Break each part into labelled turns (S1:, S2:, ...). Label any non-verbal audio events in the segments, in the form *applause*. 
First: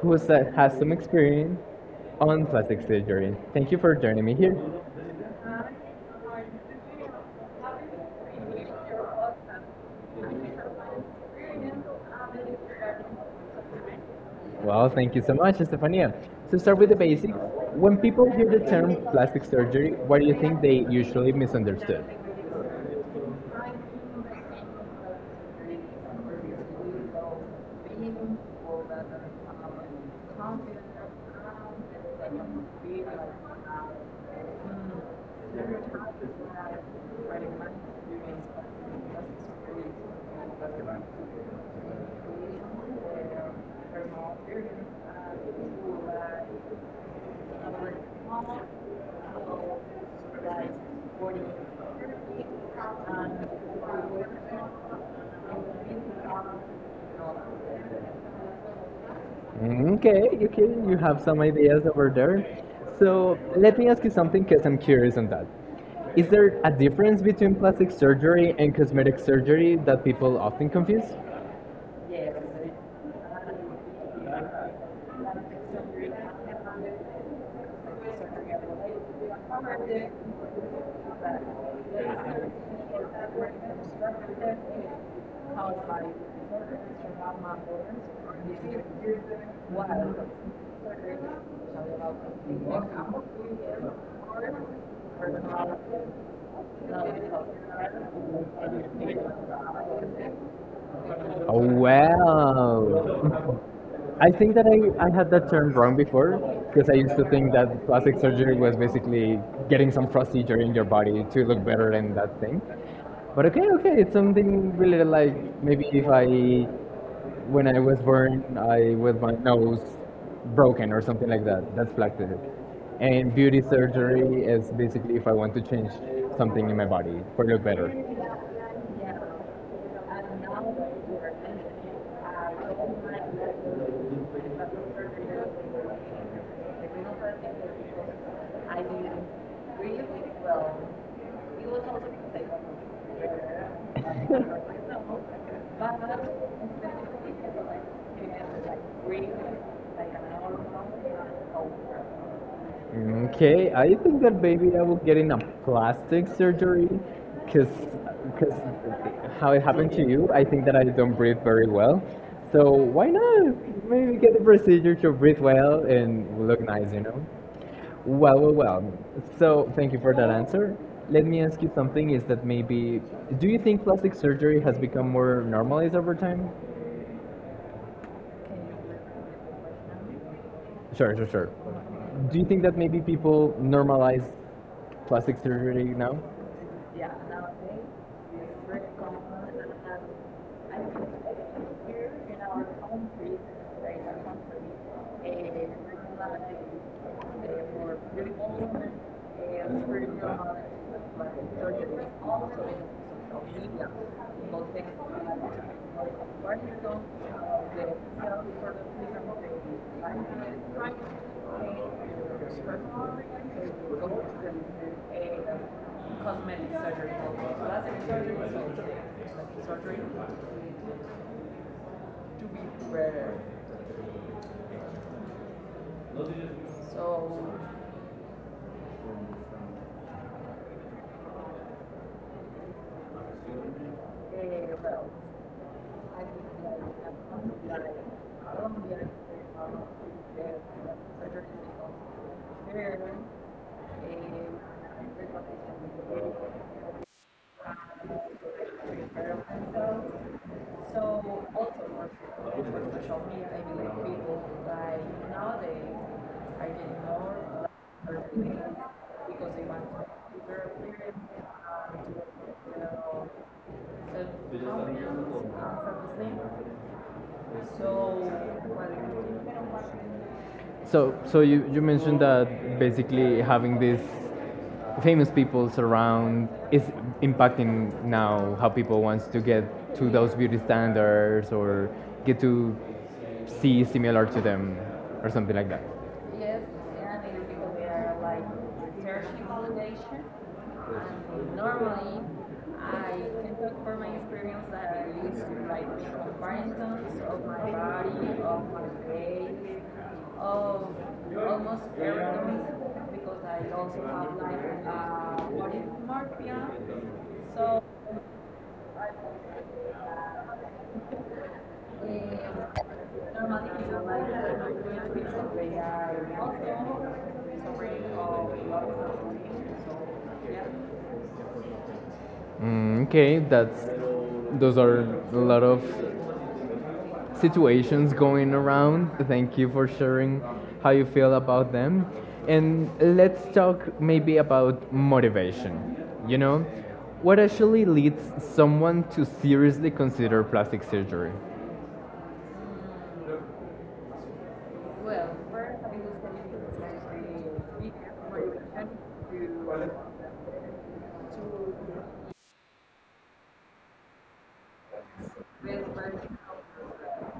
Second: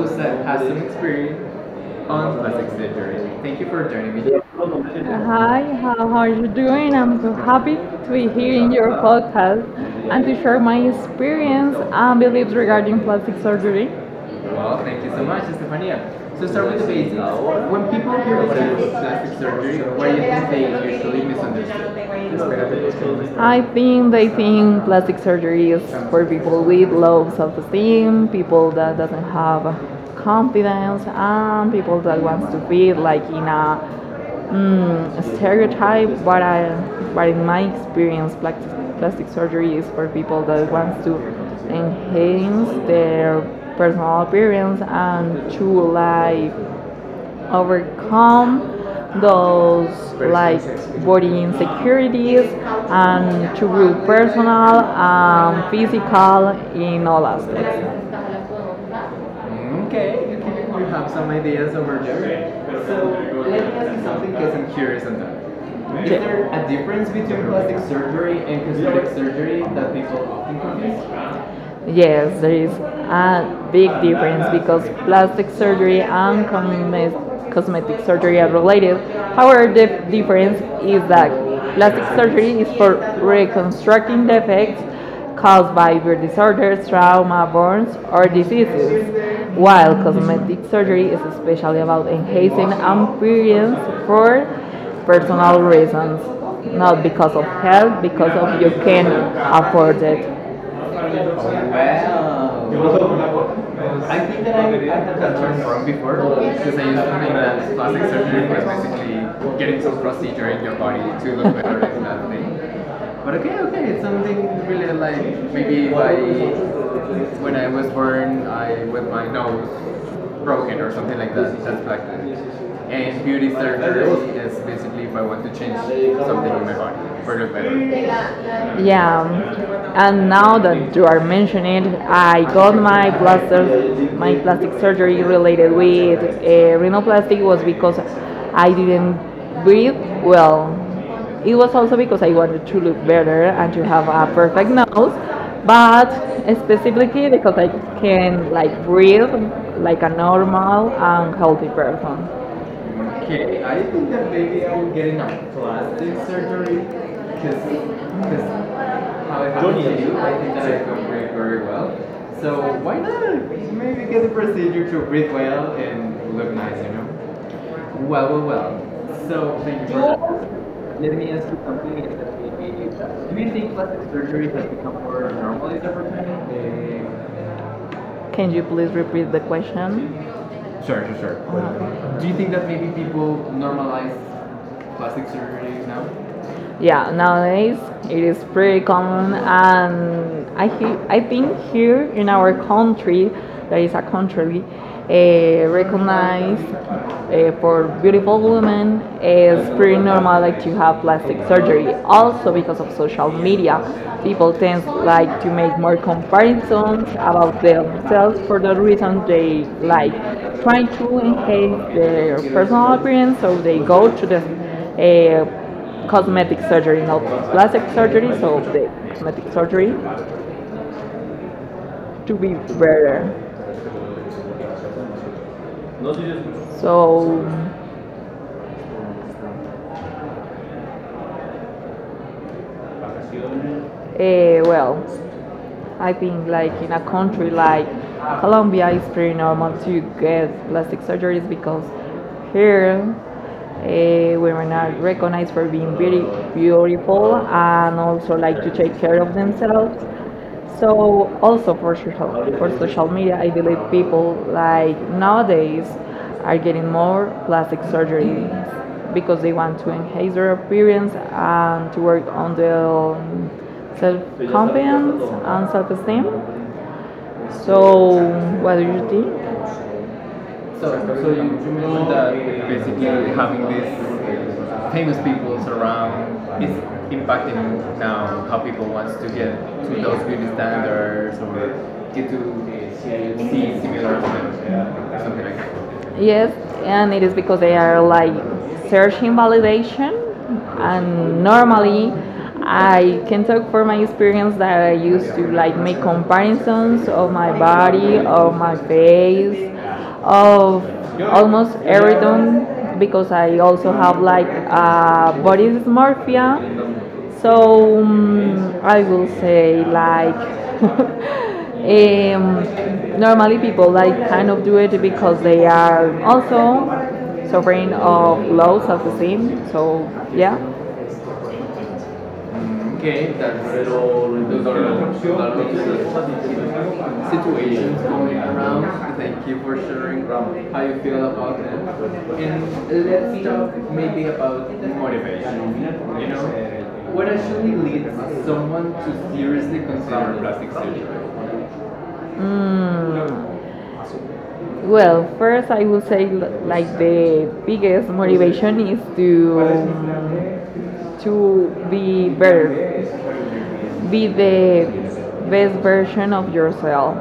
S1: who
S2: has some
S1: has some
S2: experience
S1: experience
S2: on
S1: on
S2: plastic
S1: plastic surgery.
S2: surgery. Thank you
S1: Thank you
S2: for
S1: for
S2: joining
S1: joining
S2: me.
S1: me here.
S2: Hi, how are you doing? I'm so happy to be here in your podcast and to share my experience and beliefs regarding plastic surgery. Well,
S1: Well,
S2: thank you
S1: thank you
S2: so
S1: so
S2: much,
S1: much, Estefania.
S2: Estefania. So
S1: To
S2: start
S1: start
S2: with the
S1: with the
S2: basics.
S1: basics,
S2: When
S1: when
S2: people
S1: people
S2: hear
S1: hear the
S2: the
S1: term
S2: plastic
S1: plastic
S2: surgery,
S1: surgery,
S2: what
S1: what
S2: do
S1: do
S2: you
S1: you
S2: think
S1: think they
S2: they usually
S1: usually
S2: misunderstand?
S1: misunderstood?
S2: I think they think plastic surgery is for people with low self-esteem, people that doesn't have confidence, and people that wants to fit like in a stereotype, what I what in my experience plastic surgery is for people that wants to enhance their personal appearance and to like overcome those like body insecurities and to grow personal and physical in all aspects.
S1: Okay, okay, you have some ideas over there.
S2: So
S1: So
S2: let me
S1: let me ask
S2: ask
S1: you
S2: you
S1: something
S2: something
S1: because
S2: because
S1: I'm
S2: I'm
S1: curious
S2: curious
S1: on
S2: on
S1: that.
S2: that. Is
S1: Is there
S2: there
S1: a difference between plastic
S2: a
S1: surgery and
S2: plastic
S1: cosmetic
S2: surgery
S1: surgery that
S2: that
S1: people
S2: people
S1: often
S2: often
S1: confuse?
S2: confuse? Yes, there is a big difference because plastic surgery and cosmetic surgery are related. However, the difference is that plastic surgery is for reconstructing defects caused by birth disorders, trauma, burns, or diseases, while cosmetic surgery is especially about enhancing appearance for personal reasons, not because of health, because of you can afford it.
S1: Oh, wow. *laughs* I
S2: Well, I
S1: think that
S2: think
S1: I,
S2: that I
S1: I had
S2: had
S1: that
S2: that
S1: term
S2: term
S1: wrong
S2: from
S1: before
S2: before, because I
S1: because
S2: used
S1: I
S2: to
S1: used
S2: think
S1: to think that
S2: that
S1: plastic
S2: plastic
S1: surgery
S2: surgery
S1: was
S2: was
S1: basically
S2: basically
S1: getting
S2: getting
S1: some
S2: something
S1: procedure in your
S2: in your
S1: body
S2: body to
S1: to look
S2: look
S1: better
S2: better
S1: than
S2: and
S1: that
S2: that
S1: thing.
S2: thing.
S1: But
S2: But
S1: okay,
S2: okay,
S1: okay,
S2: okay,
S1: it's
S2: it's something
S1: something really like
S2: like,
S1: maybe if
S2: maybe if I,
S1: I, when I
S2: when I
S1: was
S2: was
S1: born,
S2: born,
S1: I
S2: I
S1: with my
S2: don't
S1: nose
S2: know,
S1: broken or
S2: broken or
S1: something
S2: something
S1: like
S2: like
S1: that.
S2: that,
S1: That's
S2: that's
S1: plastic.
S2: plastic.
S1: And
S2: And
S1: beauty
S2: beauty
S1: surgery
S2: surgery
S1: is
S2: is
S1: basically if
S2: basically constantly
S1: I
S2: if I
S1: want to
S2: want to
S1: change
S2: change
S1: something
S2: something
S1: in
S2: in
S1: my
S2: my
S1: body
S2: body
S1: for
S2: for
S1: look
S2: the
S1: better.
S2: better. Yeah, and now that you are mentioning it, I got my plastic surgery related with rhinoplasty, was because I didn't breathe well. It was also because I wanted to look better and to have a perfect nose, but specifically because I can like breathe like a normal and healthy person.
S1: Okay,
S2: Okay,
S1: I
S2: I
S1: think
S2: think
S1: that
S2: that
S1: maybe
S2: maybe
S1: I
S2: I
S1: will
S2: will
S1: get
S2: get
S1: in a
S2: enough from
S1: plastic
S2: this,
S1: surgery because
S2: because
S1: because
S2: because
S1: how
S2: how
S1: it
S2: it
S1: happened
S2: happened
S1: to
S2: to you
S1: you, I think that I
S2: that I
S1: don't
S2: come
S1: breathe
S2: from.
S1: very well. So
S2: So
S1: why not maybe
S2: it
S1: get the procedure to breathe well
S2: may
S1: and look
S2: look nice,
S1: nice, you
S2: you
S1: know?
S2: know.
S1: Well, well, well.
S2: Well, so
S1: So thank you for that answer. Let me
S2: yes,
S1: ask you something is that maybe do
S2: do
S1: you
S2: you
S1: think
S2: think plastic
S1: plastic surgery
S2: surgery has
S1: has
S2: become
S1: become more
S2: more
S1: normalized
S2: normalized
S1: over
S2: over
S1: time?
S2: time? Can you please repeat the question?
S1: Sure,
S2: Sure,
S1: sure,
S2: sure,
S1: sure.
S2: sure. Uh-huh.
S1: Do
S2: Do
S1: you
S2: you
S1: think
S2: think
S1: that
S2: that
S1: maybe
S2: maybe people
S1: people normalize
S2: normalize
S1: plastic
S2: plastic
S1: surgery
S2: surgery
S1: now?
S2: now? Yeah, nowadays it is pretty common, and I think here in our country, that is a country recognized for beautiful women, it's pretty normal like to have plastic surgery, also because of social media. People tend like to make more comparisons about themselves, for the reason they like trying to enhance their personal appearance, so they go to the uh, cosmetic surgery, not plastic surgery, so the cosmetic surgery, to be better. So, well, I think like in a country like Colombia, it's pretty normal to get plastic surgeries, because here women are recognized for being very beautiful and also like to take care of themselves. So also for social media, I believe people like nowadays are getting more plastic surgeries, because they want to enhance their appearance and to work on their self confidence and self esteem. So what do you think?
S1: So,
S2: So,
S1: so
S2: so you,
S1: you, you
S2: you
S1: mentioned
S2: mentioned that
S1: that
S2: basically
S1: basically having
S2: having
S1: these
S2: these
S1: famous
S2: famous
S1: people
S2: people
S1: around
S2: around
S1: is
S2: is impacting
S1: impacting now
S2: now
S1: how
S2: how
S1: people
S2: people
S1: wants
S2: wants
S1: to
S2: to
S1: get
S2: get
S1: to
S2: to
S1: those
S2: those
S1: beauty
S2: beauty
S1: standards
S2: standards, or
S1: or get to
S2: to
S1: see
S2: see
S1: similar
S2: similar
S1: to them
S2: things.
S1: or
S2: Yeah.
S1: something
S2: Something
S1: like
S2: like
S1: that.
S2: that. Yes, and it is because they are like searching validation. And normally, I can talk for my experience that I used to like make comparisons of my body, of my face, of almost everything, because I also have like body dysmorphia. So I will say like, *laughs* normally people like kind of do it because they are also suffering of low self-esteem. So, yeah.
S1: Mm, okay,
S2: Okay, that's
S1: that's
S2: so
S1: those
S2: those
S1: are a lot
S2: are
S1: of
S2: the
S1: situations
S2: situations going
S1: going around.
S2: around.
S1: Thank
S2: Thank
S1: you
S2: you
S1: for
S2: for sharing
S1: sharing how
S2: how
S1: you
S2: you
S1: feel
S2: feel
S1: about
S2: about it. And
S1: them. And let's
S2: let's talk
S1: talk maybe
S2: about
S1: about
S2: motivation. You
S1: motivation. You know, what
S2: know,
S1: actually leads
S2: it's
S1: someone
S2: someone
S1: to seriously consider plastic surgery?
S2: Mm, Well, first I would say like the biggest motivation is to be better, be the best version of yourself.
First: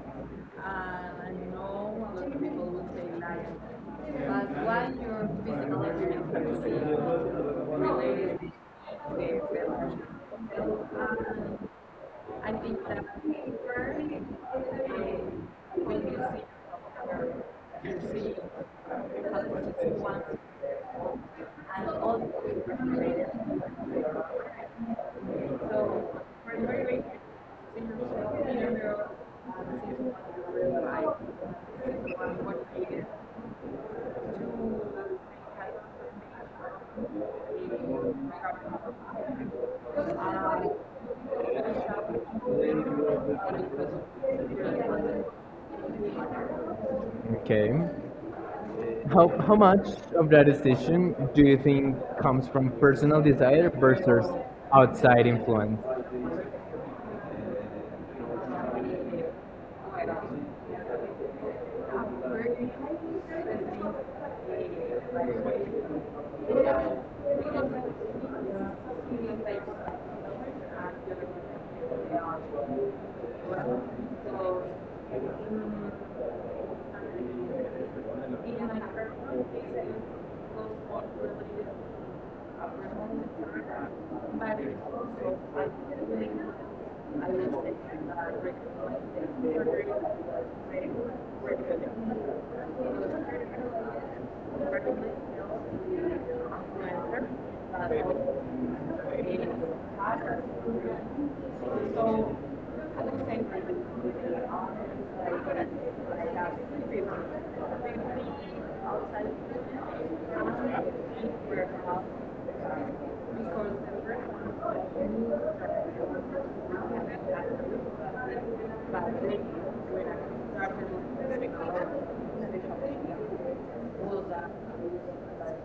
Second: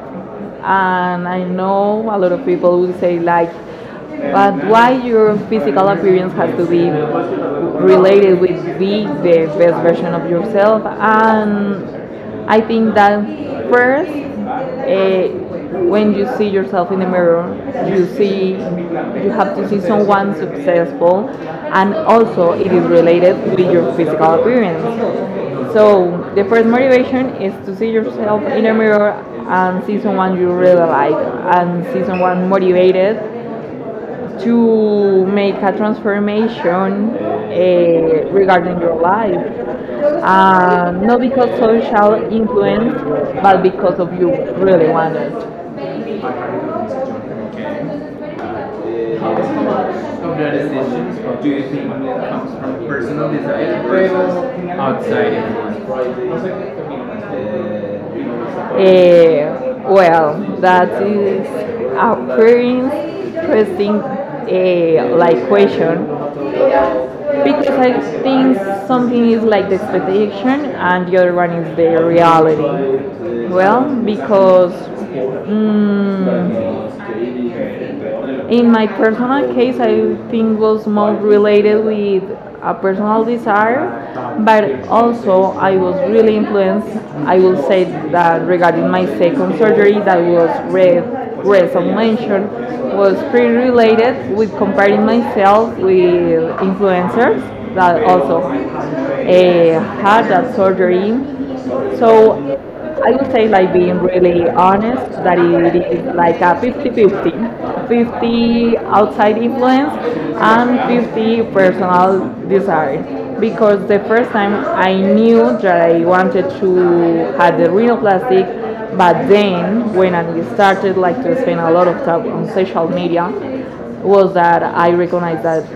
S2: And I know a lot of people will say like, but why your physical appearance has to be related with being the best version of yourself? And I think that first, eh, when you see yourself in the mirror, you have to see someone successful, and also it is related with your physical appearance. So the first motivation is to see yourself in a mirror and see someone you really like, and see someone motivated to make a transformation regarding your life. Not because social influence, but because of you really want it.
S1: Okay.
S2: Okay,
S1: How,
S2: comes
S1: how
S2: a
S1: much
S2: lot
S1: of
S2: of
S1: that
S2: the
S1: decision
S2: decisions,
S1: do
S2: or do
S1: you
S2: you think
S1: think
S2: that
S1: comes
S2: comes
S1: from
S2: from
S1: personal
S2: personal
S1: desire
S2: desire
S1: versus
S2: versus
S1: outside
S2: outside
S1: influence?
S2: influence? Eh, well, that is a very interesting like question, because I think something is like the expectation and the other one is the reality. Well, because mm, in my personal case, I think was more related with a personal desire, but also I was really influenced. I will say that regarding my second surgery, that was red as mentioned, was pretty related with comparing myself with influencers that also had that surgery. So I would say, like being really honest, that it is like a 50-50, outside influence and 50 personal desire. Because the first time, I knew that I wanted to have the rhinoplasty. But then, when I started like to spend a lot of time on social media, was that I recognized that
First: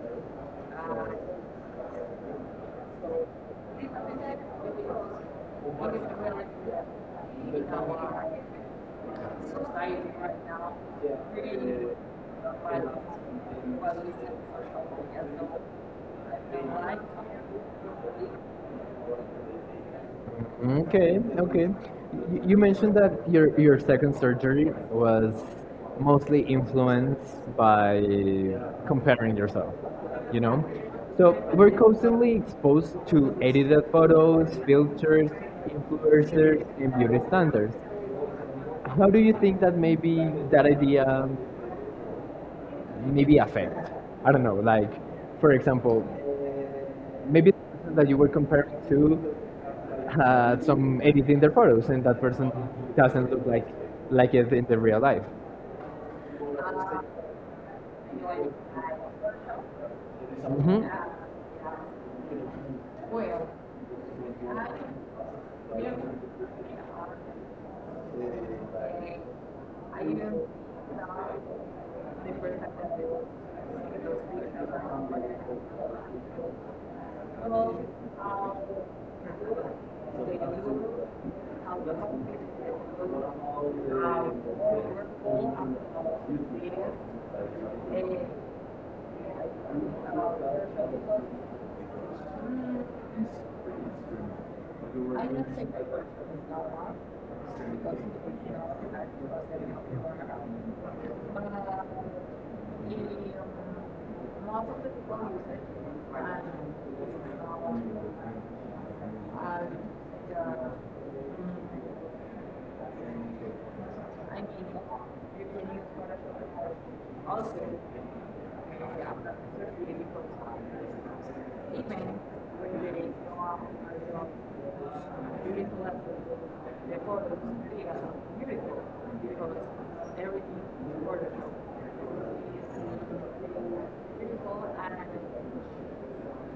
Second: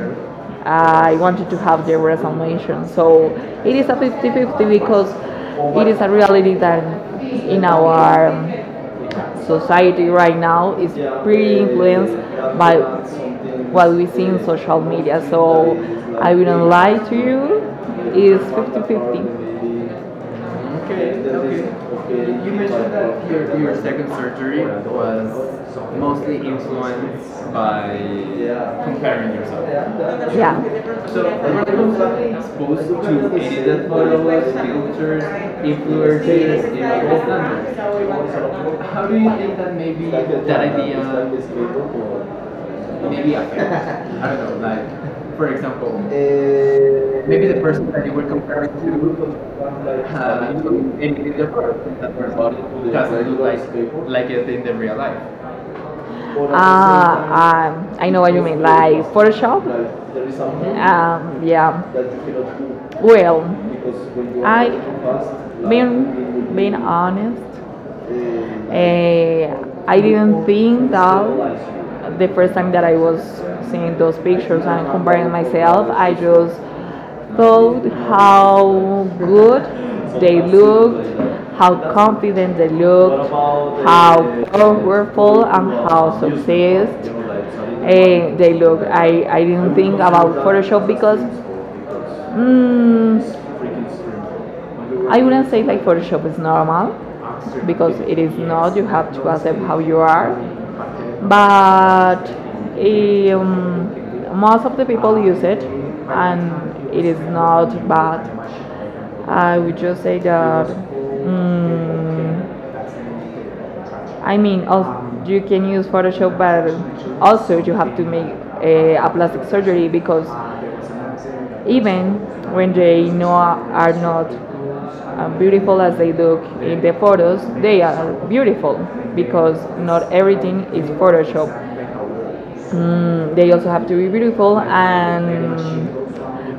S2: I wanted to have the resolution. So it is a 50-50, because it is a reality that in our society right now is pretty influenced by what we see in social media. So I wouldn't lie to you, it's 50-50. Okay,
S1: Okay, okay.
S2: okay. Okay.
S1: Y-
S2: You
S1: You
S2: mentioned
S1: mentioned that
S2: that your,
S1: your
S2: your second
S1: second
S2: surgery
S1: surgery was
S2: was mostly
S1: mostly influenced
S2: influenced
S1: by
S2: by comparing
S1: comparing
S2: yourself.
S1: yourself, you know?
S2: Yeah. So
S1: So
S2: were
S1: we're
S2: you
S1: constantly
S2: like exposed
S1: exposed to
S2: to
S1: edited
S2: edited
S1: photos,
S2: photos, filters,
S1: filters, influencers,
S2: influencers
S1: and
S2: in all
S1: beauty standards.
S2: standards? How
S1: How
S2: do
S1: do
S2: you
S1: you
S2: think
S1: think
S2: that
S1: that
S2: maybe
S1: maybe
S2: that
S1: that idea
S2: idea maybe
S1: maybe affect?
S2: affect? *laughs*
S1: I
S2: I
S1: don't know,
S2: don't know,
S1: like
S2: like
S1: for
S2: for example,
S1: example,
S2: maybe
S1: maybe
S2: the
S1: the
S2: person
S1: person
S2: that
S1: that
S2: you
S1: you
S2: were
S1: were
S2: comparing
S1: comparing to
S2: to has
S1: had some edit
S2: a
S1: in their photos, and that
S2: different
S1: person
S2: body, doesn't
S1: doesn't
S2: look
S1: look like
S2: like
S1: like
S2: it.
S1: it in the real life.
S2: Ah, I know what you mean, like Photoshop.
S1: hmm
S2: Yeah. Well, I mean, being honest, uh, I didn't think that the first time that I was seeing those pictures and comparing myself, I just thought how good they looked, how confident they looked, how powerful and how successed they look. I didn't think about Photoshop, because mm, I wouldn't say like Photoshop is normal, because it is not, you have to accept how you are, but eh, um, most of the people use it, and it is not bad. I would just say that, I mean, you can use Photoshop, but also you have to make a plastic surgery, because even when they know are not beautiful as they look in the photos, they are beautiful, because not everything is Photoshop. Mm, they also have to be beautiful. And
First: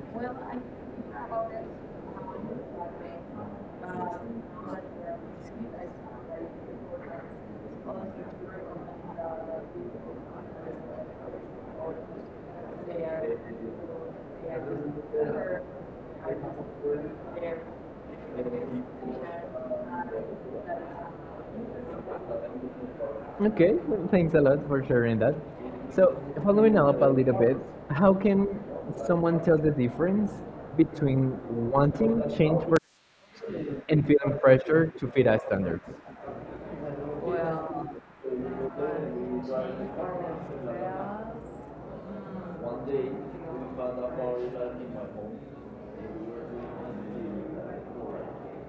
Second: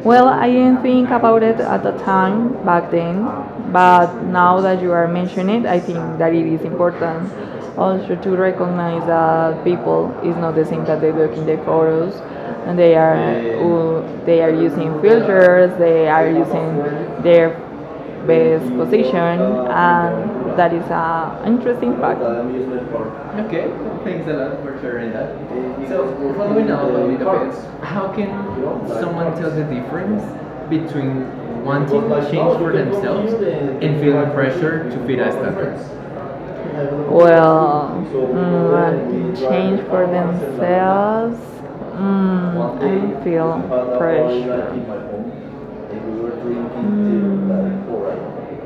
S2: well, I didn't think about it at the time back then, but now that you are mentioning it, I think that it is important also to recognize that people is not the same that they look in the photos, and they are, they are using filters, they are using their best position, and that is an interesting fact. Okay.
S1: Okay, well, thanks a lot for sharing that.
S2: So,
S1: So,
S2: following
S1: following
S2: up
S1: up a
S2: on the
S1: little bit,
S2: past, how
S1: how
S2: can
S1: can
S2: someone
S1: someone tell the
S2: difference
S1: difference
S2: between
S1: between
S2: wanting
S1: wanting
S2: change
S1: change
S2: for
S1: for
S2: themselves and
S1: and
S2: feeling
S1: feeling
S2: pressure
S1: pressure
S2: to
S1: to
S2: fit
S1: fit
S2: a
S1: a
S2: standard?
S1: standard?
S2: Well, change for themselves. Mm, I feel pressure. Pressure.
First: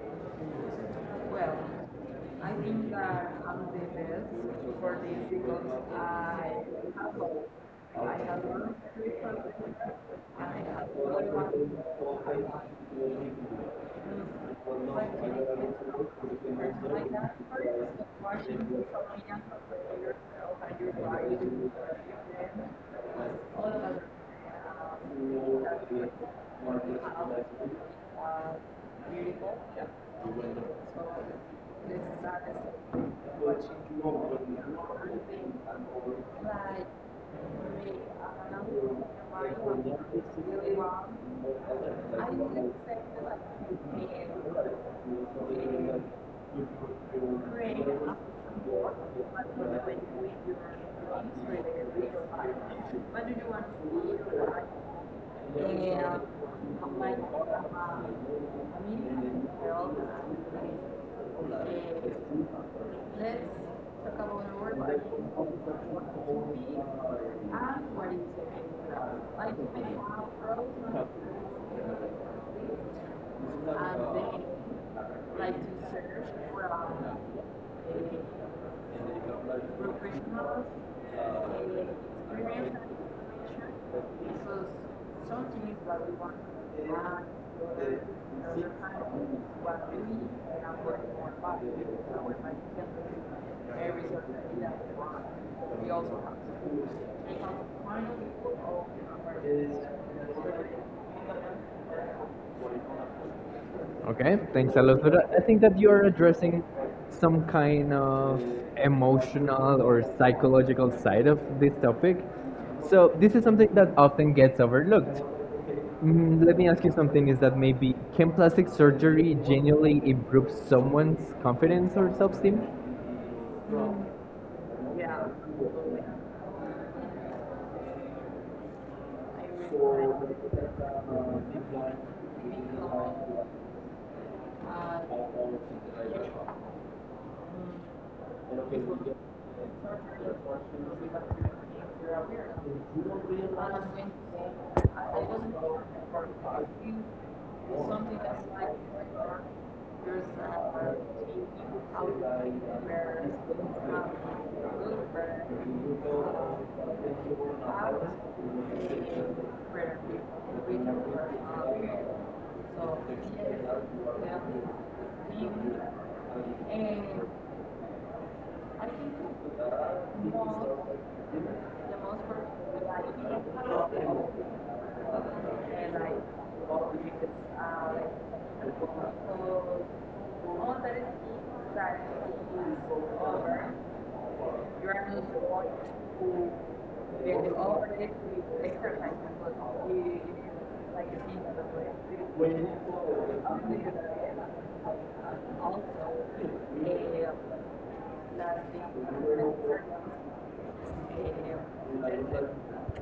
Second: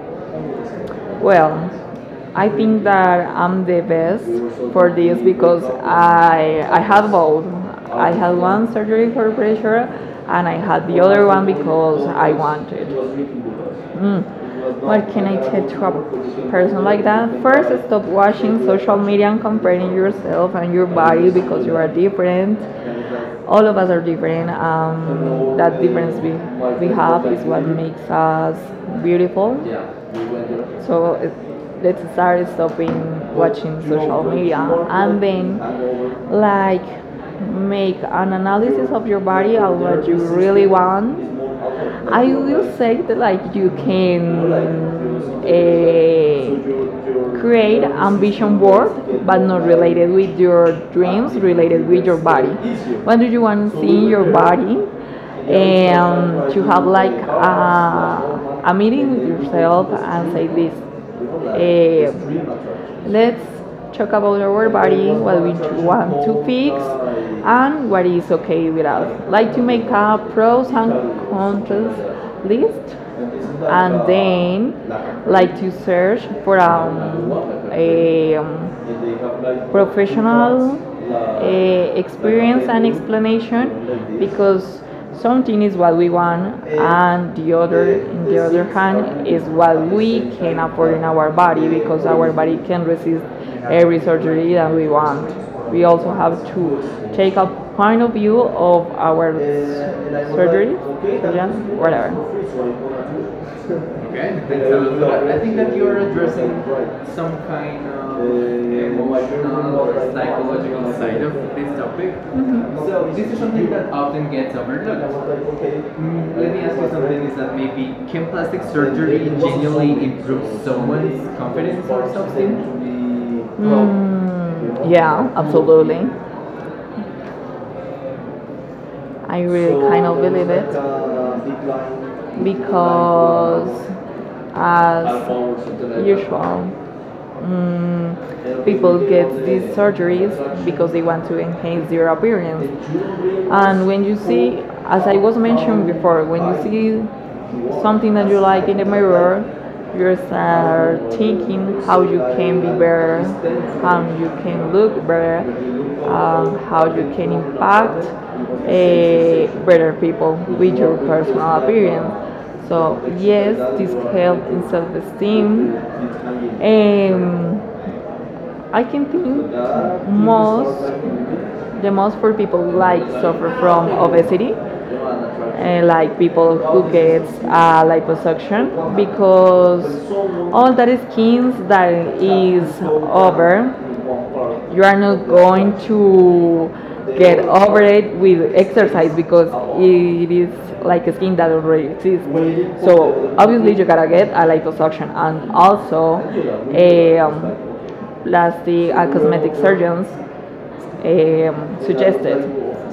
S2: Well, I think that I'm the best for this, because I had both. I had one surgery for pressure, and I had the other one because I wanted. Mm. What can I tell to a person like that? First, stop watching social media and comparing yourself and your body, because you are different, all of us are different. That difference we have is what makes us beautiful. So let's start stopping watching social media, and then like make an analysis of your body and what you really want. I will say that like you can create ambition board, but not related with your dreams, related with your body. What do you want to see in your body? And to have like a meeting with yourself and say eh, let's talk about our body, what we want to fix, and what is okay with us. Like to make a pros and cons list, and then like to search for a professional experience and explanation because something is what we want, and the other, in the other hand, is what we can afford in our body because our body can resist every surgery that we want. We also have to take a point of view of our surgery, surgeon, whatever.
S1: Okay,
S2: Okay, thanks
S1: thanks
S2: a
S1: a lot for
S2: lot.
S1: that. I
S2: I think
S1: think
S2: that
S1: that you're
S2: you're addressing
S1: addressing
S2: some
S1: some
S2: kind
S1: kind
S2: of
S1: of
S2: the
S1: emotional or psychological
S2: psychological side
S1: side
S2: of
S1: of this
S2: this topic.
S1: topic.
S2: Mm-hmm.
S1: So,
S2: So
S1: this
S2: this is
S1: is something
S2: something
S1: that
S2: that
S1: often
S2: often
S1: gets
S2: gets overlooked.
S1: overlooked.
S2: Let
S1: Let
S2: me
S1: me
S2: ask
S1: ask you
S2: you something:
S1: something
S2: is
S1: is that
S2: that
S1: maybe
S2: maybe can
S1: can
S2: plastic
S1: plastic
S2: surgery
S1: surgery genuinely
S2: genuinely improve
S1: improve
S2: someone's
S1: someone's
S2: confidence
S1: confidence or
S2: or
S1: self esteem?
S2: something? Mm, yeah, absolutely. I really kind of believe it because, as usual, people get these surgeries because they want to enhance their appearance. And when you see, as I was mentioned before, when you see something that you like in the mirror, you start thinking how you can be better, how you can look better, how you can impact better people with your personal appearance. So yes, this helps in self-esteem. Um, I can think most the most for people like suffer from obesity, like people who get liposuction because all that skins that is over, you are not going to get over it with exercise because it is like a skin that already exists. So obviously you gotta get a liposuction and also um, plastic cosmetic surgeons um, suggested.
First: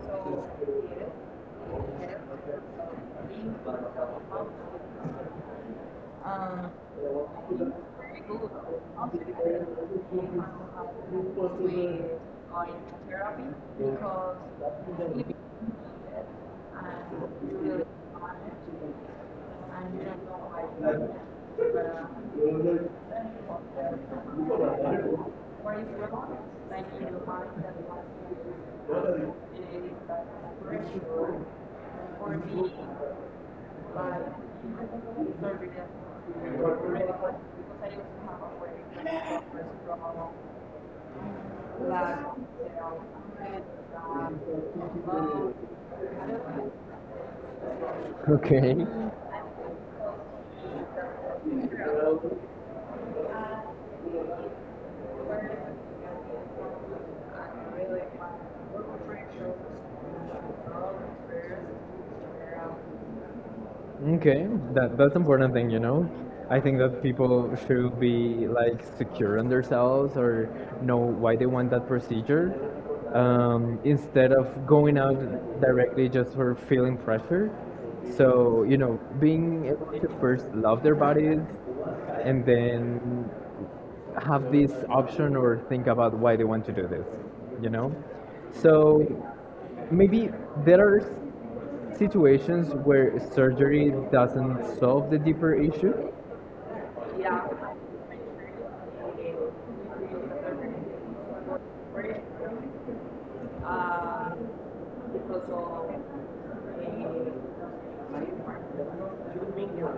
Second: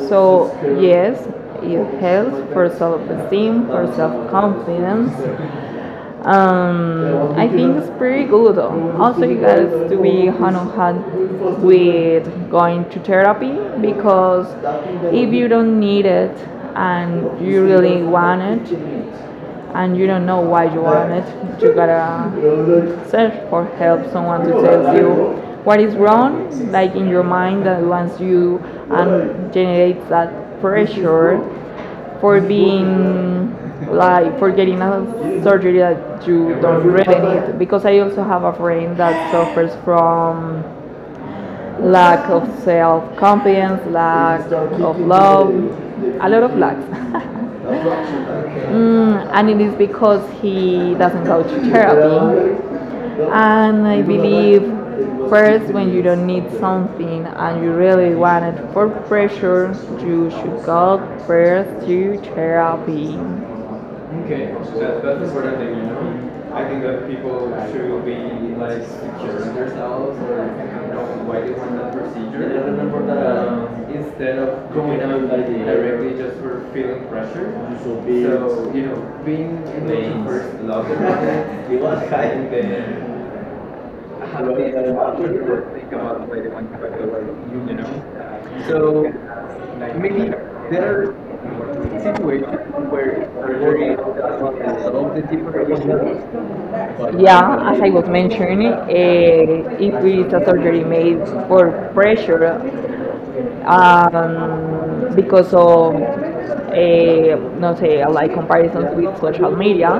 S2: So yes, it helps for self-esteem, for self-confidence, I think it's pretty good. Also, you guys to be hand on hand with going to therapy because if you don't need it and you really want it and you don't know why you want it, you gotta search for help. Someone to tell you what is wrong, like in your mind, that once you and generates that pressure for being like for getting a surgery that you don't really need because I also have a friend that suffers from lack of self confidence, lack of love, a lot of lacks. *laughs*
S1: Okay.
S2: And it is because he doesn't go to therapy. And I believe first, when you don't need something and you really want it for pressure, you should go first to therapy. Okay,
S1: Okay,
S2: that,
S1: that's
S2: that's important
S1: important
S2: thing,
S1: thing,
S2: you
S1: you know.
S2: know.
S1: I
S2: I think
S1: think that
S2: that people
S1: people
S2: should
S1: should
S2: be
S1: be
S2: like
S1: like
S2: secure
S1: secure on
S2: in themselves
S1: themselves
S2: or
S1: or know
S2: know
S1: why
S2: why
S1: they
S2: they want
S1: want that
S2: that procedure.
S1: procedure,
S2: Yeah, I remember that.
S1: instead
S2: Instead
S1: of
S2: of
S1: going
S2: going
S1: out
S2: out like
S1: directly
S2: directly
S1: just
S2: just
S1: for
S2: for
S1: feeling
S2: feeling pressure.
S1: pressure.
S2: So be-
S1: So
S2: So
S1: you
S2: you
S1: know,
S2: know, being
S1: being
S2: in the
S1: able to first
S2: First
S1: love
S2: love,
S1: their bodies
S2: *laughs* you are right.
S1: and
S2: And then
S1: then have this
S2: having
S1: option or think about why they want to do this, you
S2: you
S1: know.
S2: know.
S1: So
S2: So
S1: maybe
S2: maybe
S1: there
S2: there
S1: are
S2: are
S1: situations where
S2: where
S1: surgery
S2: surgery does not
S1: doesn't solve the
S2: resolve the
S1: deeper
S2: deeper
S1: issue?
S2: problems. Yeah, as I was mentioning, if it's a surgery made for pressure, because of no say like comparisons with social media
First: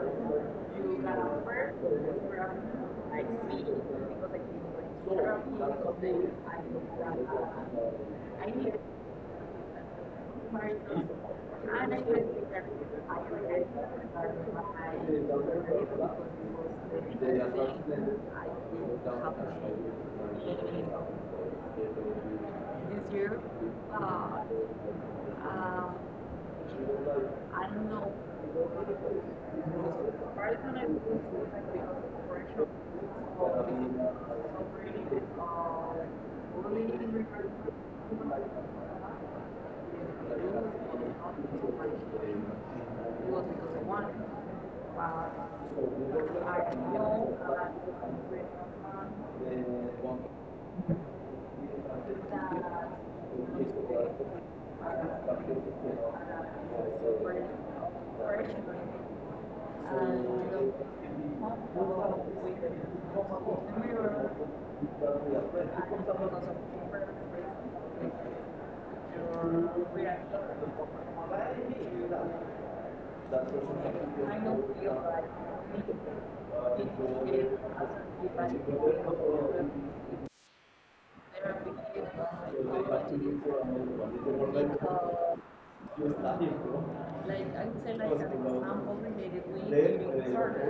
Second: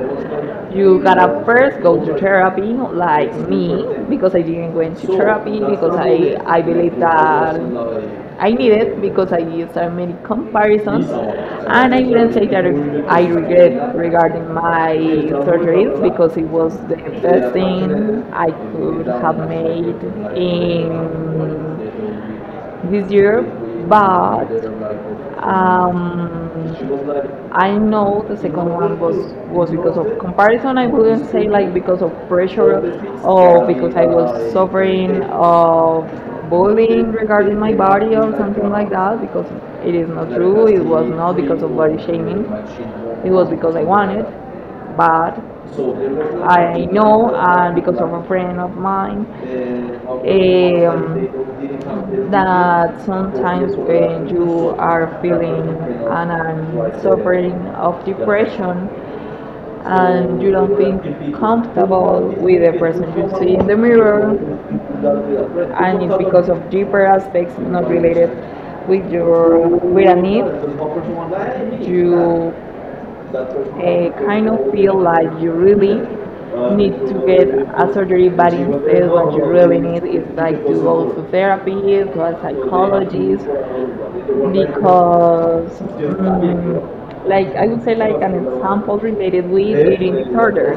S2: you gotta first go to therapy like me because I didn't go into therapy because I believe that I need it because I used so many comparisons and I wouldn't say that I regret regarding my surgeries because it was the best thing I could have made in this year, but um, I know the second one was because of comparison. I wouldn't say like because of pressure or because I was suffering of bullying regarding my body or something like that. Because it is not true. It was not because of body shaming. It was because I wanted, but I know, and because of a friend of mine, that sometimes when you are feeling and are suffering of depression and you don't feel comfortable with the person you see in the mirror, and it's because of deeper aspects not related with your with a need you kind of feel like you really need to get a surgery, but instead what you really need is like to go to therapy, to a psychologist, because like I would say like an example related with eating disorder.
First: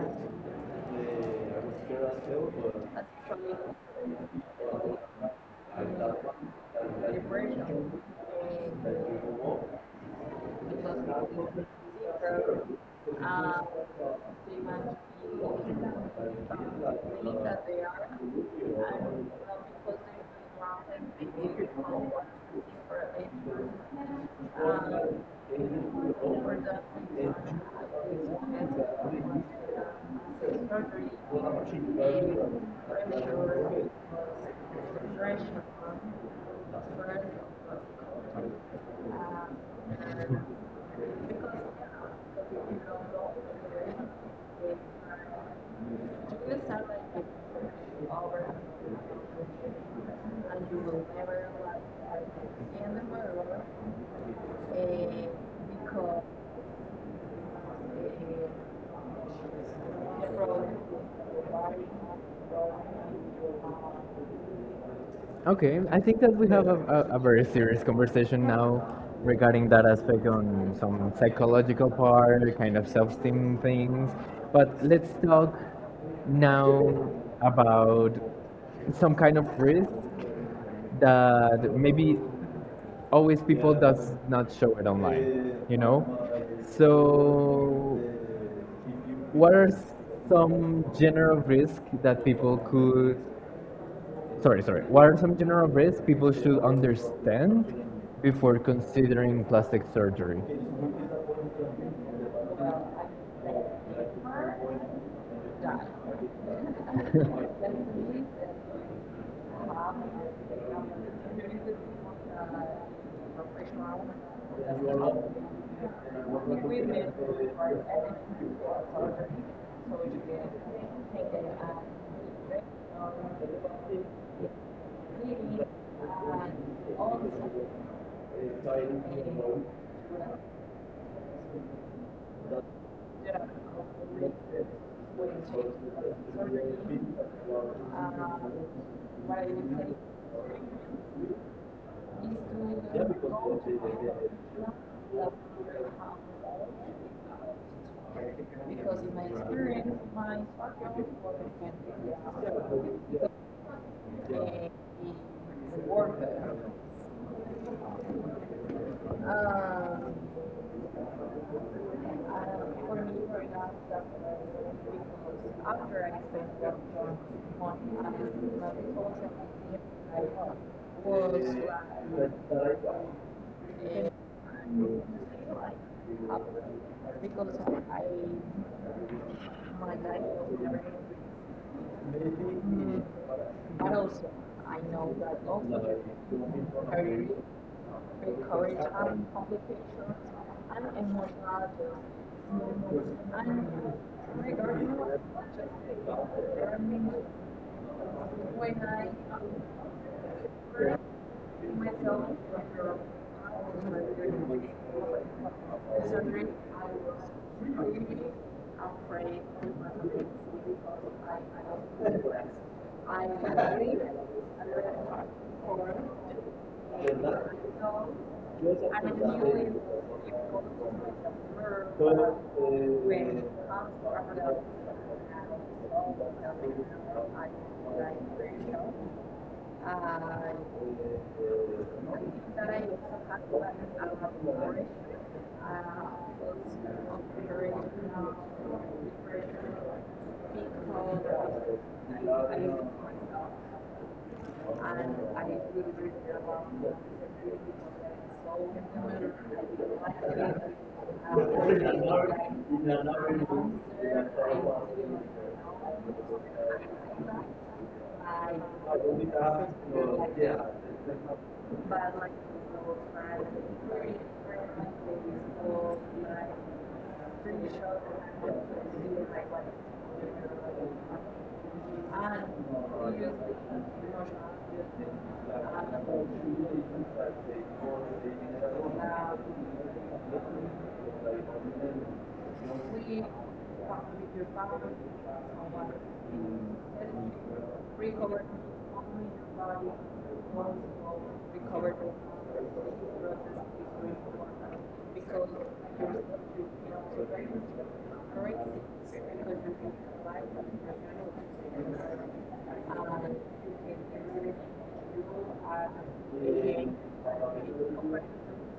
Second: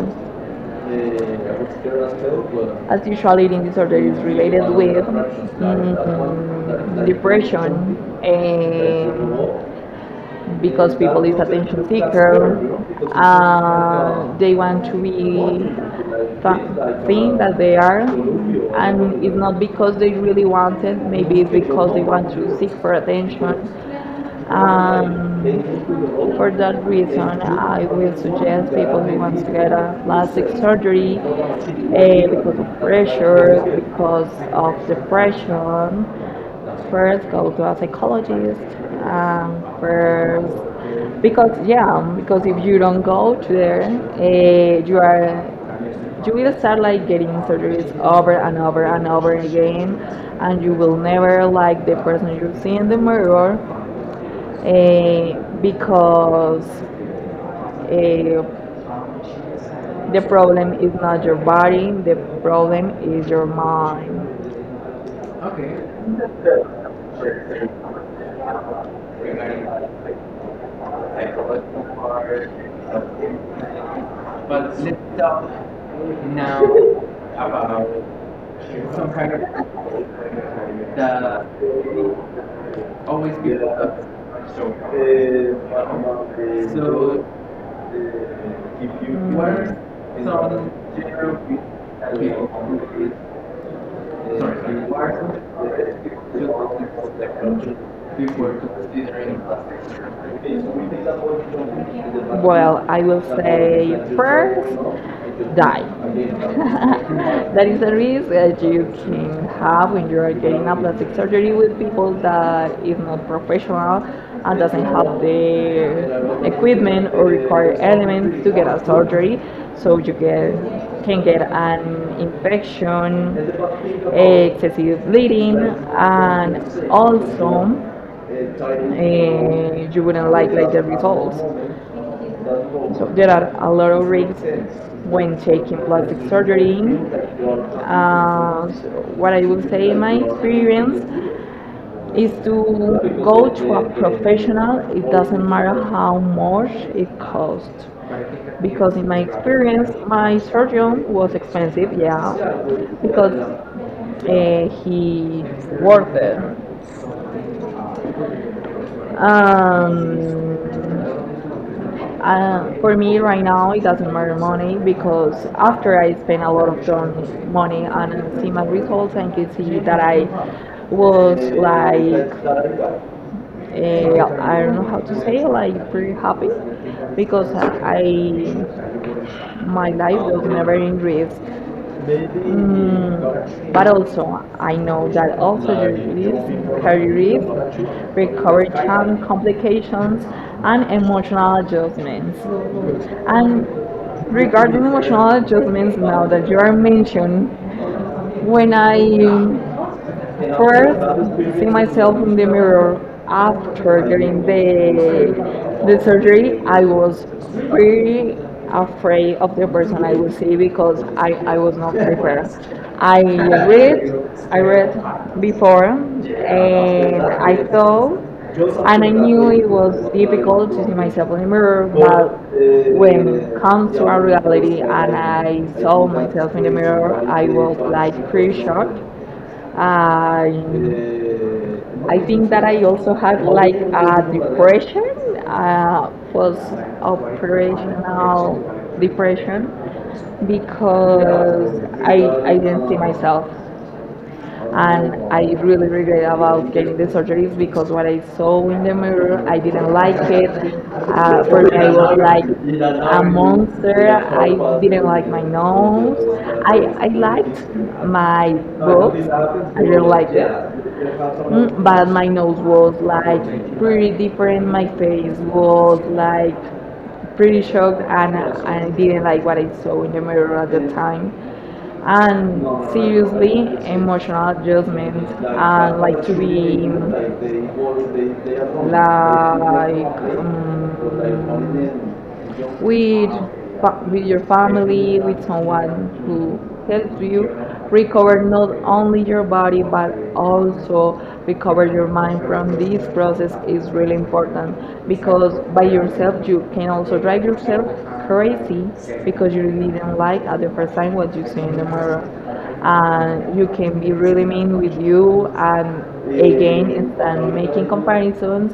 S2: As usual, eating disorder is related with depression and because people is attention seeker. They want to be think that they are, and it's not because they really want it. Maybe it's because they want to seek for attention. Um, for that reason, I will suggest people who want to get a plastic surgery because of pressure, because of depression, first go to a psychologist um, first because yeah because if you don't go to there you are you will start like getting surgeries over and over and over again and you will never like the person you see in the mirror because uh, the problem is not your body the problem is your mind.
S1: Okay, I think that we have a very serious conversation now regarding that aspect on some psychological part, kind of self-esteem things. But let's talk
S2: Now,
S1: now about some
S2: *laughs* the
S1: kind of risk that maybe always people does not show it online, you know?
S2: So, So-
S1: So
S2: if you
S1: what
S2: what
S1: are
S2: sorry,
S1: some general risks that people could Sorry, sorry. What are some general risks people should understand before considering plastic surgery?
S2: well, I will say first, die. *laughs* That is a risk that you can have when you are getting a plastic surgery with people that is not professional and doesn't have the equipment or required elements to get a surgery. So you get can get an infection, excessive bleeding, and also and you wouldn't like the results. So there are a lot of risks when taking plastic surgery. So what I would say in my experience is to go to a professional. It doesn't matter how much it costs. Because in my experience, my surgeon was expensive, yeah, because he worked there. Um, for me right now, it doesn't matter money because after I spend a lot of done money and see my results and can see that I was like I don't know how to say like pretty happy because I my life was never in risk. Mm, but also, I know that also there is career risk, recovery time complications, and emotional adjustments. And regarding emotional adjustments, now that you are mentioned, when I first, see myself in the mirror. After during the surgery, I was pretty afraid of the person I would see because I was not prepared. I read before and I thought and I knew it was difficult to see myself in the mirror, but when it comes to our reality and I saw myself in the mirror, I was like pretty shocked. I I think that I also have like a depression, post-operational depression, because I didn't see myself and I really regret about getting the surgeries because what I saw in the mirror, I didn't like it. For me, I was like a monster. I didn't like my nose. I I liked my boobs. I didn't like it. Mm, but my nose was like pretty different. My face was like pretty shocked and I didn't like what I saw in the mirror at the time. And seriously, emotional adjustment and like to be like um,
S1: *laughs*
S2: with with your family, with someone who helps you, recover not only your body but also recover your mind from this process is really important because by yourself you can also drive yourself crazy because you didn't like at the first time what you see in the mirror and you can be really mean with you and again and start making comparisons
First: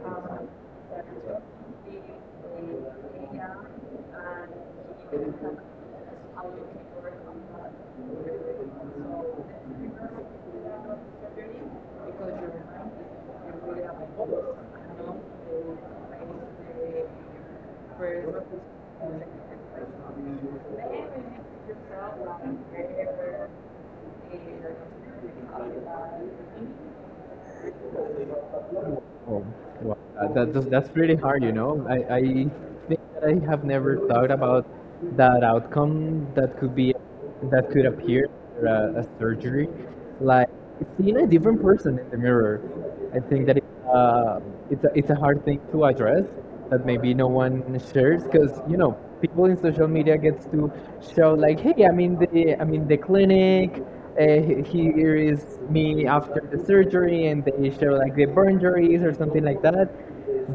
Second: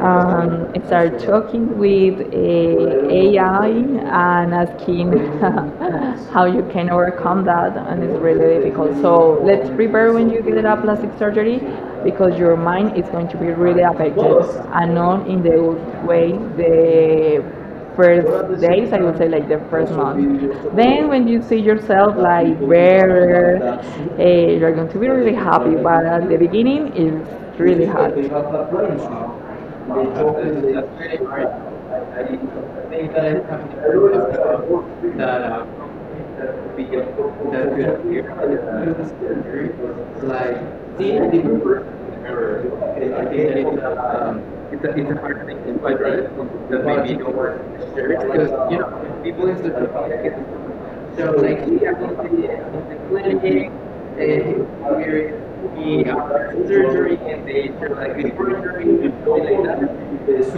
S2: start talking with AI and asking *laughs* how you can overcome that and it's really difficult. So let's prepare when you get a plastic surgery because your mind is going to be really affected and not in the good way the first days I would say like the first month then when you see yourself like better you're going to be really happy but at the beginning it's really hard.
S1: Oh, wow. That's pretty hard, you know. I think that I have never thought about that outcome that could be that could appear after a surgery, like seeing a different person in the mirror. I think that it, uh, it's a hard thing to address that maybe no one shares because
S2: Because, you
S1: you know
S2: know,
S1: people in social media gets to
S2: so
S1: show like,
S2: like
S1: hey, I'm in the
S2: the clinic,
S1: clinic, uh,
S2: they
S1: he- here
S2: wear
S1: is me
S2: the
S1: after the
S2: scissors,
S1: surgery and they show like the burn injuries or
S2: something
S1: something
S2: like
S1: like
S2: that.
S1: that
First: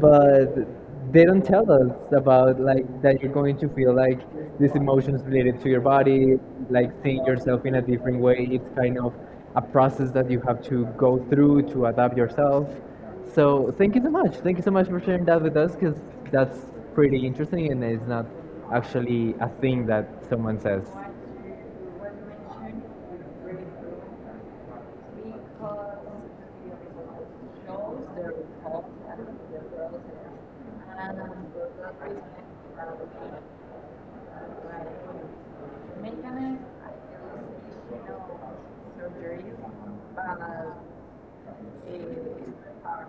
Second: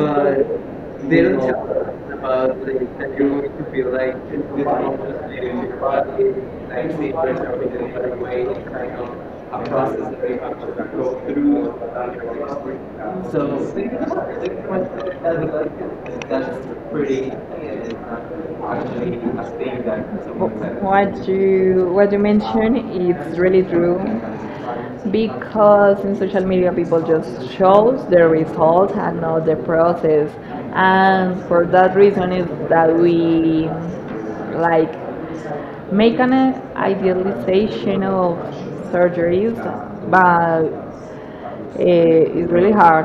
S1: but
S2: they
S1: they
S2: don't
S1: don't
S2: know
S1: tell us
S2: that
S1: about like that
S2: you're
S1: you're
S2: going
S1: going
S2: to
S1: to
S2: feel
S1: feel like
S2: this
S1: these emotions
S2: moment.
S1: related to your body
S2: Like,
S1: like
S2: the
S1: seeing
S2: first
S1: yourself in a different way it's kind of a process that you have to go through to adapt yourself
S2: so,
S1: so thank you so much.
S2: I
S1: Thank you
S2: think
S1: so much for sharing that with us because that's
S2: that's
S1: pretty interesting and it's not actually a thing that someone says.
S2: what you what you mentioned it's really true because in social media people just shows the result and not the process and for that reason is that we like make an idealization of surgeries but it's really hard.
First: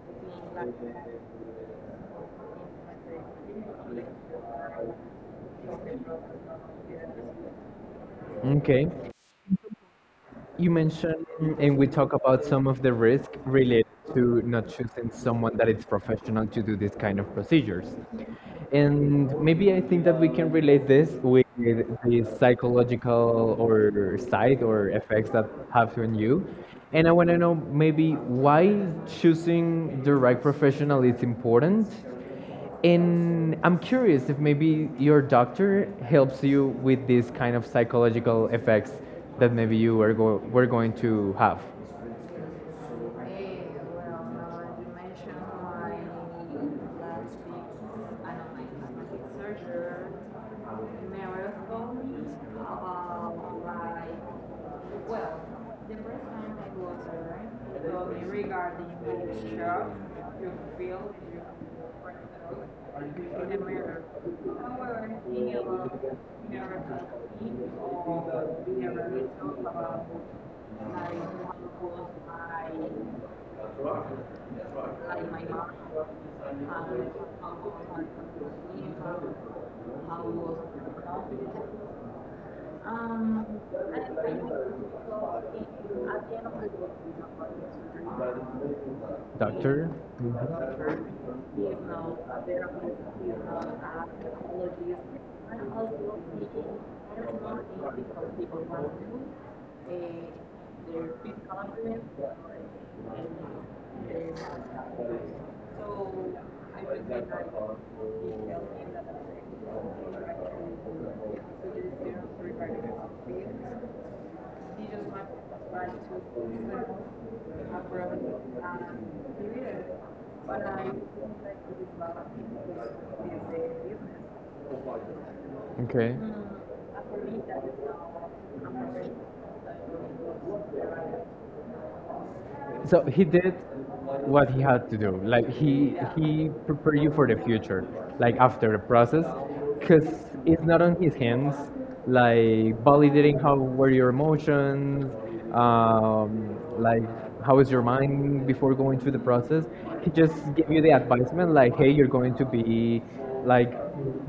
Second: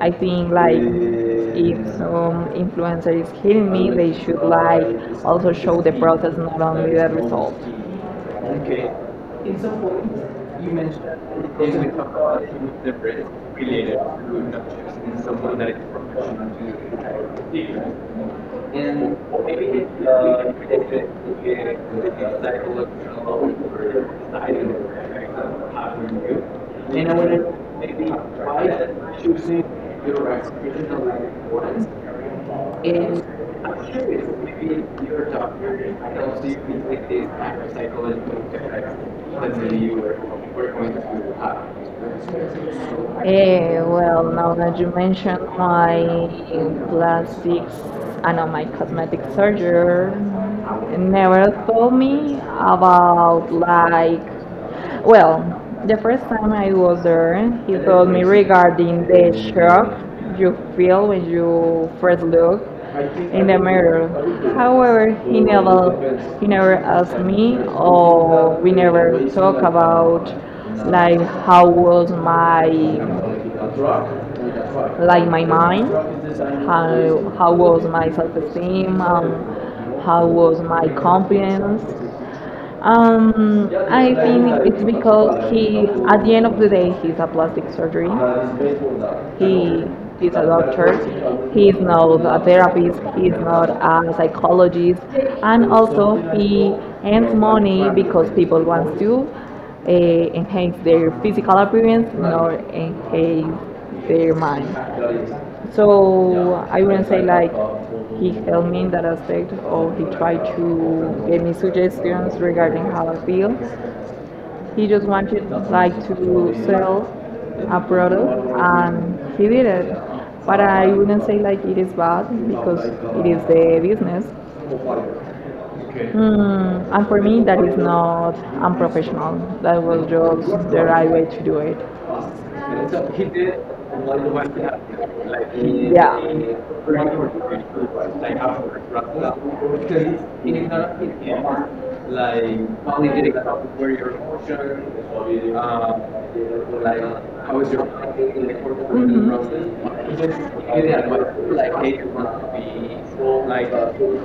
S2: I think like if some influencer is hitting me, they should like also show the process, not only the result.
S1: Okay. You mentioned, and we talk about some of the risk related to not choosing someone that is professional to do this kind of procedures. And maybe I think that we can relate this with the psychological or side or effects that have on you. And
S2: And
S1: I
S2: I
S1: want to know
S2: would maybe
S1: maybe why
S2: by choosing
S1: choosing the
S2: your
S1: right professional
S2: recreational
S1: is
S2: like
S1: important
S2: ones
S1: And I'm
S2: I'm
S1: curious
S2: curious,
S1: if maybe
S2: maybe
S1: your
S2: your
S1: doctor
S2: doctor
S1: helps
S2: helps
S1: you
S2: you with
S1: with
S2: like
S1: these
S2: these
S1: kind of psychological
S2: psychological
S1: effects
S2: effects
S1: that
S2: that
S1: maybe
S2: maybe
S1: you were, go- were
S2: were
S1: going
S2: going
S1: to
S2: to
S1: have.
S2: have. Well, now that you mentioned my plastics, I know my cosmetic surgeon never told me about like, well, the first time I was there, he told me regarding the shock you feel when you first look in the mirror. However, he never asked me, or we never talk about like how was my like my mind, how was my self-esteem, how was my confidence. I think it's because he, at the end of the day, he's a plastic surgery.
S1: Doctor?
S2: He is a
S1: Mhm.
S2: doctor. He is not a therapist. He is not a psychologist. And also, he earns money because people want to uh, enhance their physical appearance, not enhance their mind. So I wouldn't say like he helped me in that aspect or he tried to give me suggestions regarding how I feel. He just wanted like to sell a product and he did it. But I wouldn't say like it is bad because it is the business.
S1: Okay.
S2: And for me that is not unprofessional. That was just the right way to do it.
S1: So he did what he had to do like he
S2: Yeah.
S1: he prepared you for the future like after the process because it's not on his hands like validating how were your emotions, like how is your mind before going through the process. He just gave you the advisement like hey you're going to be like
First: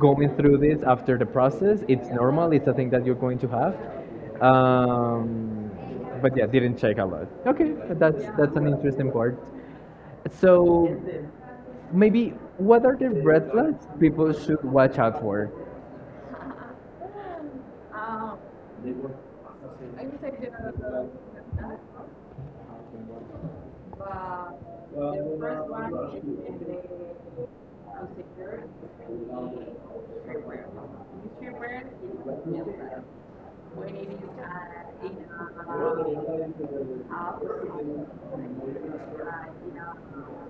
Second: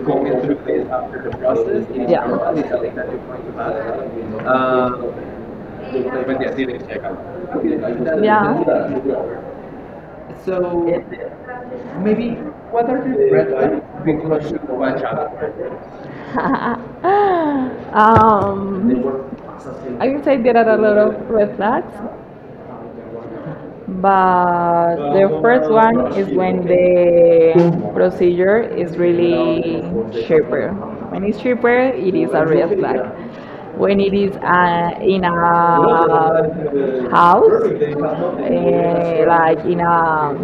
S1: going
S2: through
S1: through this
S2: phase.
S1: after the process. It's
S2: Yeah.
S1: normal, it's a thing that you're going to have,
S2: Um,
S1: but yeah, didn't check a lot. Okay, but that's an interesting part.
S2: Yeah. So
S1: So maybe
S2: maybe,
S1: what are the red flags people
S2: because
S1: should watch out for?
S2: Um, I would say there are a lot of red flags, but the first one is when the procedure is really cheaper. When it's cheaper, it is a red flag. When it is in a house, like in a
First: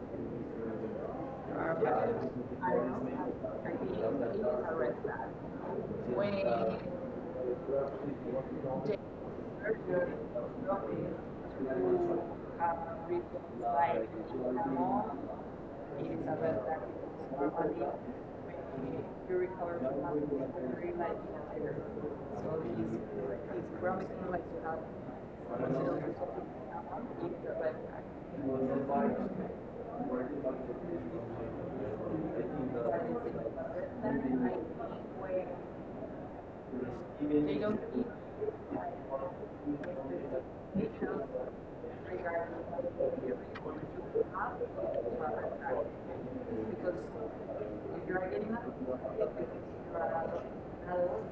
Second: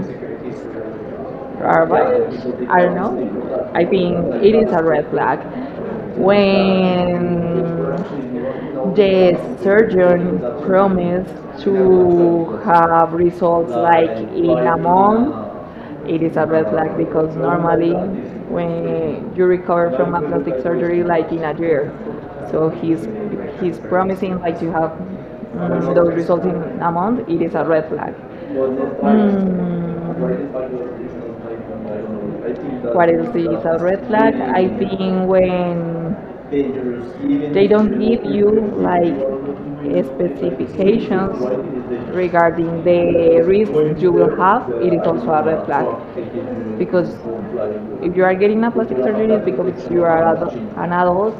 S2: Robert, I don't know. I think it is a red flag when the surgeon promised to have results like in a month. It is a red flag because normally when you recover from a plastic surgery, like in a year, so he's promising like to have those results in a month. It is a red flag. What else is a red flag? I think when they don't give you like specifications regarding the risks you will have, it is also a red flag. Because if you are getting a plastic surgery, it's because you are an adult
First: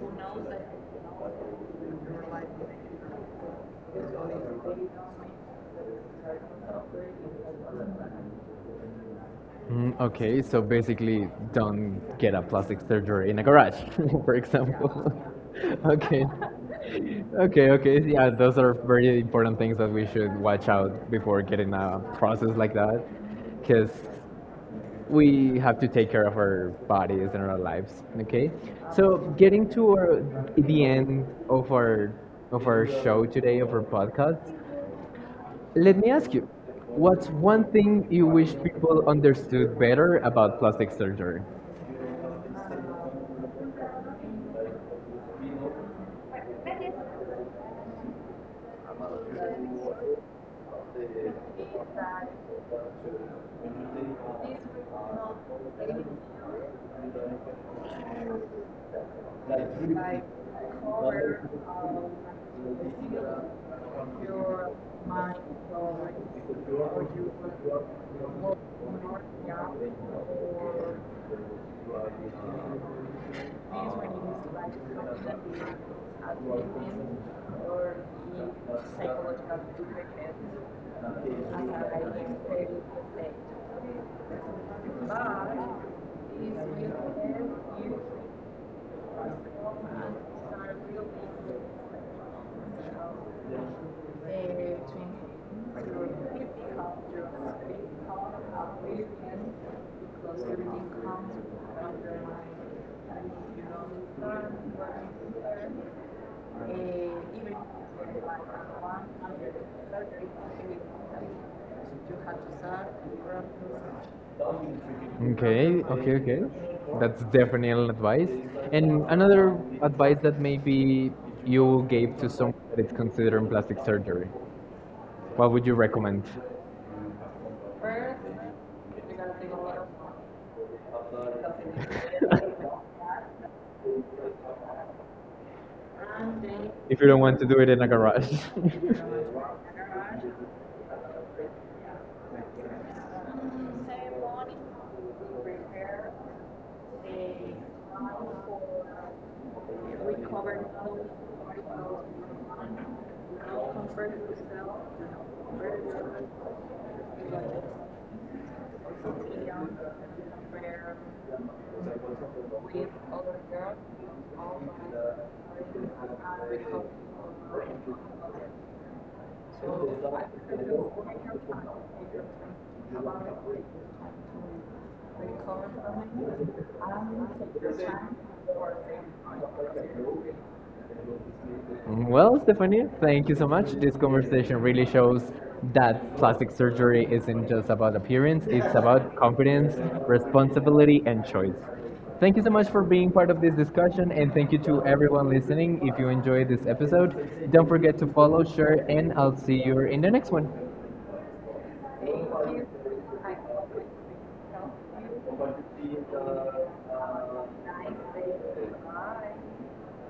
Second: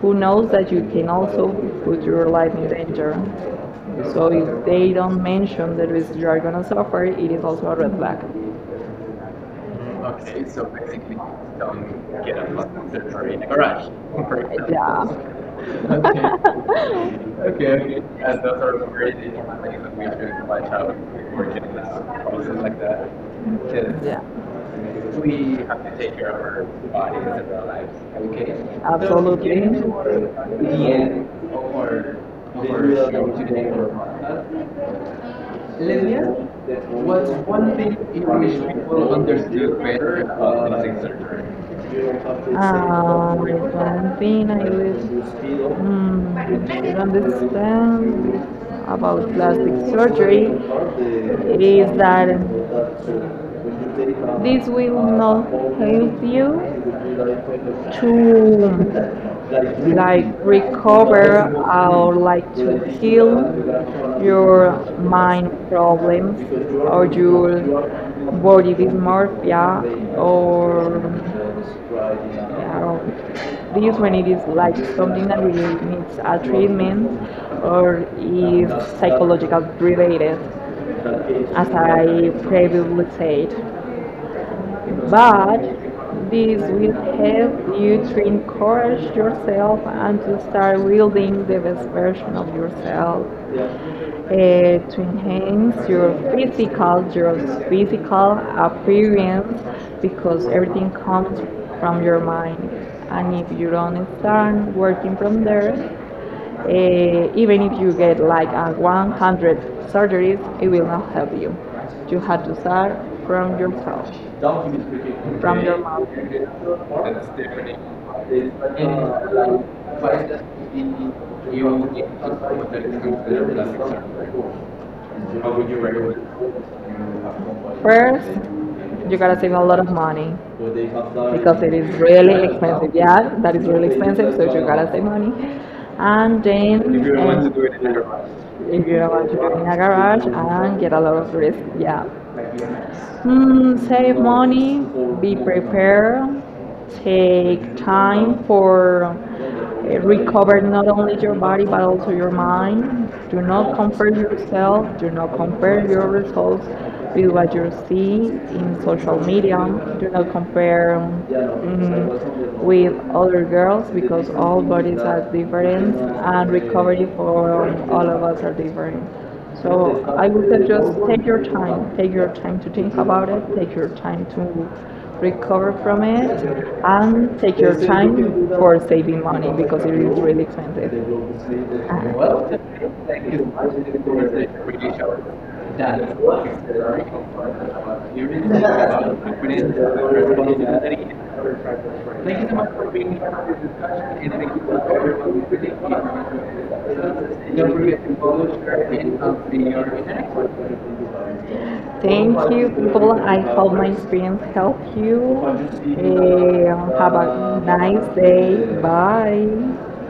S2: who knows that you can also put your life in danger. So if they don't mention the risk you are gonna suffer, it is also a red flag.
S1: Okay,
S2: Okay,
S1: so
S2: so basically,
S1: basically, don't get a
S2: don't.
S1: plastic surgery in
S2: In
S1: a garage, *laughs* for
S2: *laughs*
S1: example.
S2: yeah.
S1: *laughs* Okay.
S2: *laughs*
S1: Okay, okay.
S2: Okay. Good.
S1: Yeah, those
S2: Those
S1: are
S2: are great
S1: very
S2: things
S1: important things that
S2: that we
S1: we should
S2: should watch
S1: watch
S2: out
S1: out before
S2: for kids
S1: getting
S2: in
S1: a
S2: a
S1: process
S2: process
S1: like
S2: like
S1: that.
S2: that.
S1: Because
S2: Because yeah. We
S1: we have to take care of our
S2: bodies
S1: bodies and
S2: in
S1: our
S2: our lives.
S1: lives okay so
S2: Absolutely. The
S1: getting
S2: end
S1: to our, the end
S2: our, of our
S1: of our show
S2: show
S1: today
S2: today
S1: of our
S2: or
S1: podcast
S2: podcast.
S1: let me
S2: Leslie,
S1: ask you what's
S2: what's
S1: one
S2: one thing
S1: thing
S2: you
S1: you wish
S2: wish
S1: people
S2: people
S1: understood
S2: understood
S1: better
S2: better
S1: about
S2: about
S1: plastic
S2: plastic
S1: surgery
S2: surgery? One thing I was, mm, understand about plastic surgery is that this will not help you to like recover or like to heal your mind problems or your body dysmorphia or this when it is like something that really needs a treatment or is psychological related, as I previously said, but this will help you to encourage yourself and to start building the best version of yourself, to enhance your physical appearance, because everything comes from your mind. And if you don't start working from there, eh, even if you get like a 100 surgeries, it will not help you. You have to start from yourself, from your
S1: Okay,
S2: mouth.
S1: okay, okay. That's definitely an advice. And another advice that maybe you gave to someone that is considering plastic surgery. What would you recommend?
S2: First, you gotta save a lot of money because
S1: *laughs*
S2: it is really expensive. Yeah, that is really expensive, so you gotta save money. And then,
S1: If you
S2: if you
S1: don't
S2: don't
S1: want to
S2: want to
S1: do
S2: do
S1: it
S2: it
S1: in a
S2: in a
S1: garage.
S2: garage.
S1: *laughs*
S2: If you don't want to do it in a garage and get a lot of risk, yeah. Save money, be prepared, take time for recover not only your body but also your mind. Do not compare yourself, do not compare your results with what you see in social media. Do not compare, with other girls because all bodies are different and recovery for all of us are different. So I would say just take your time to think about it, take your time to recover from it, and take your time for saving money because it is really expensive.
S1: Well,
S2: Well,
S1: Stephanie, thank
S2: thank
S1: you
S2: you so
S1: so much.
S2: much
S1: This conversation
S2: for
S1: really
S2: the show.
S1: shows
S2: That's
S1: that plastic surgery
S2: what.
S1: isn't just about
S2: You're
S1: appearance,
S2: in
S1: it's about
S2: the
S1: confidence, responsibility,
S2: responsibility.
S1: and choice. Thank you
S2: Thank
S1: so
S2: you so
S1: much
S2: much
S1: for
S2: for
S1: being
S2: being
S1: part
S2: part
S1: of
S2: of
S1: this
S2: this
S1: discussion,
S2: discussion
S1: and
S2: and
S1: thank
S2: thank
S1: you
S2: you for
S1: to everyone
S2: everyone who really
S1: listening. If you enjoyed this episode,
S2: came.
S1: don't
S2: Don't
S1: forget to
S2: forget to
S1: follow,
S2: follow,
S1: share,
S2: share,
S1: and
S2: and
S1: I'll
S2: I'll see
S1: see
S2: you
S1: you
S2: on the
S1: in the
S2: next
S1: next one.
S2: one. Thank you, people. I hope my experience helped you. Have a nice day. Bye.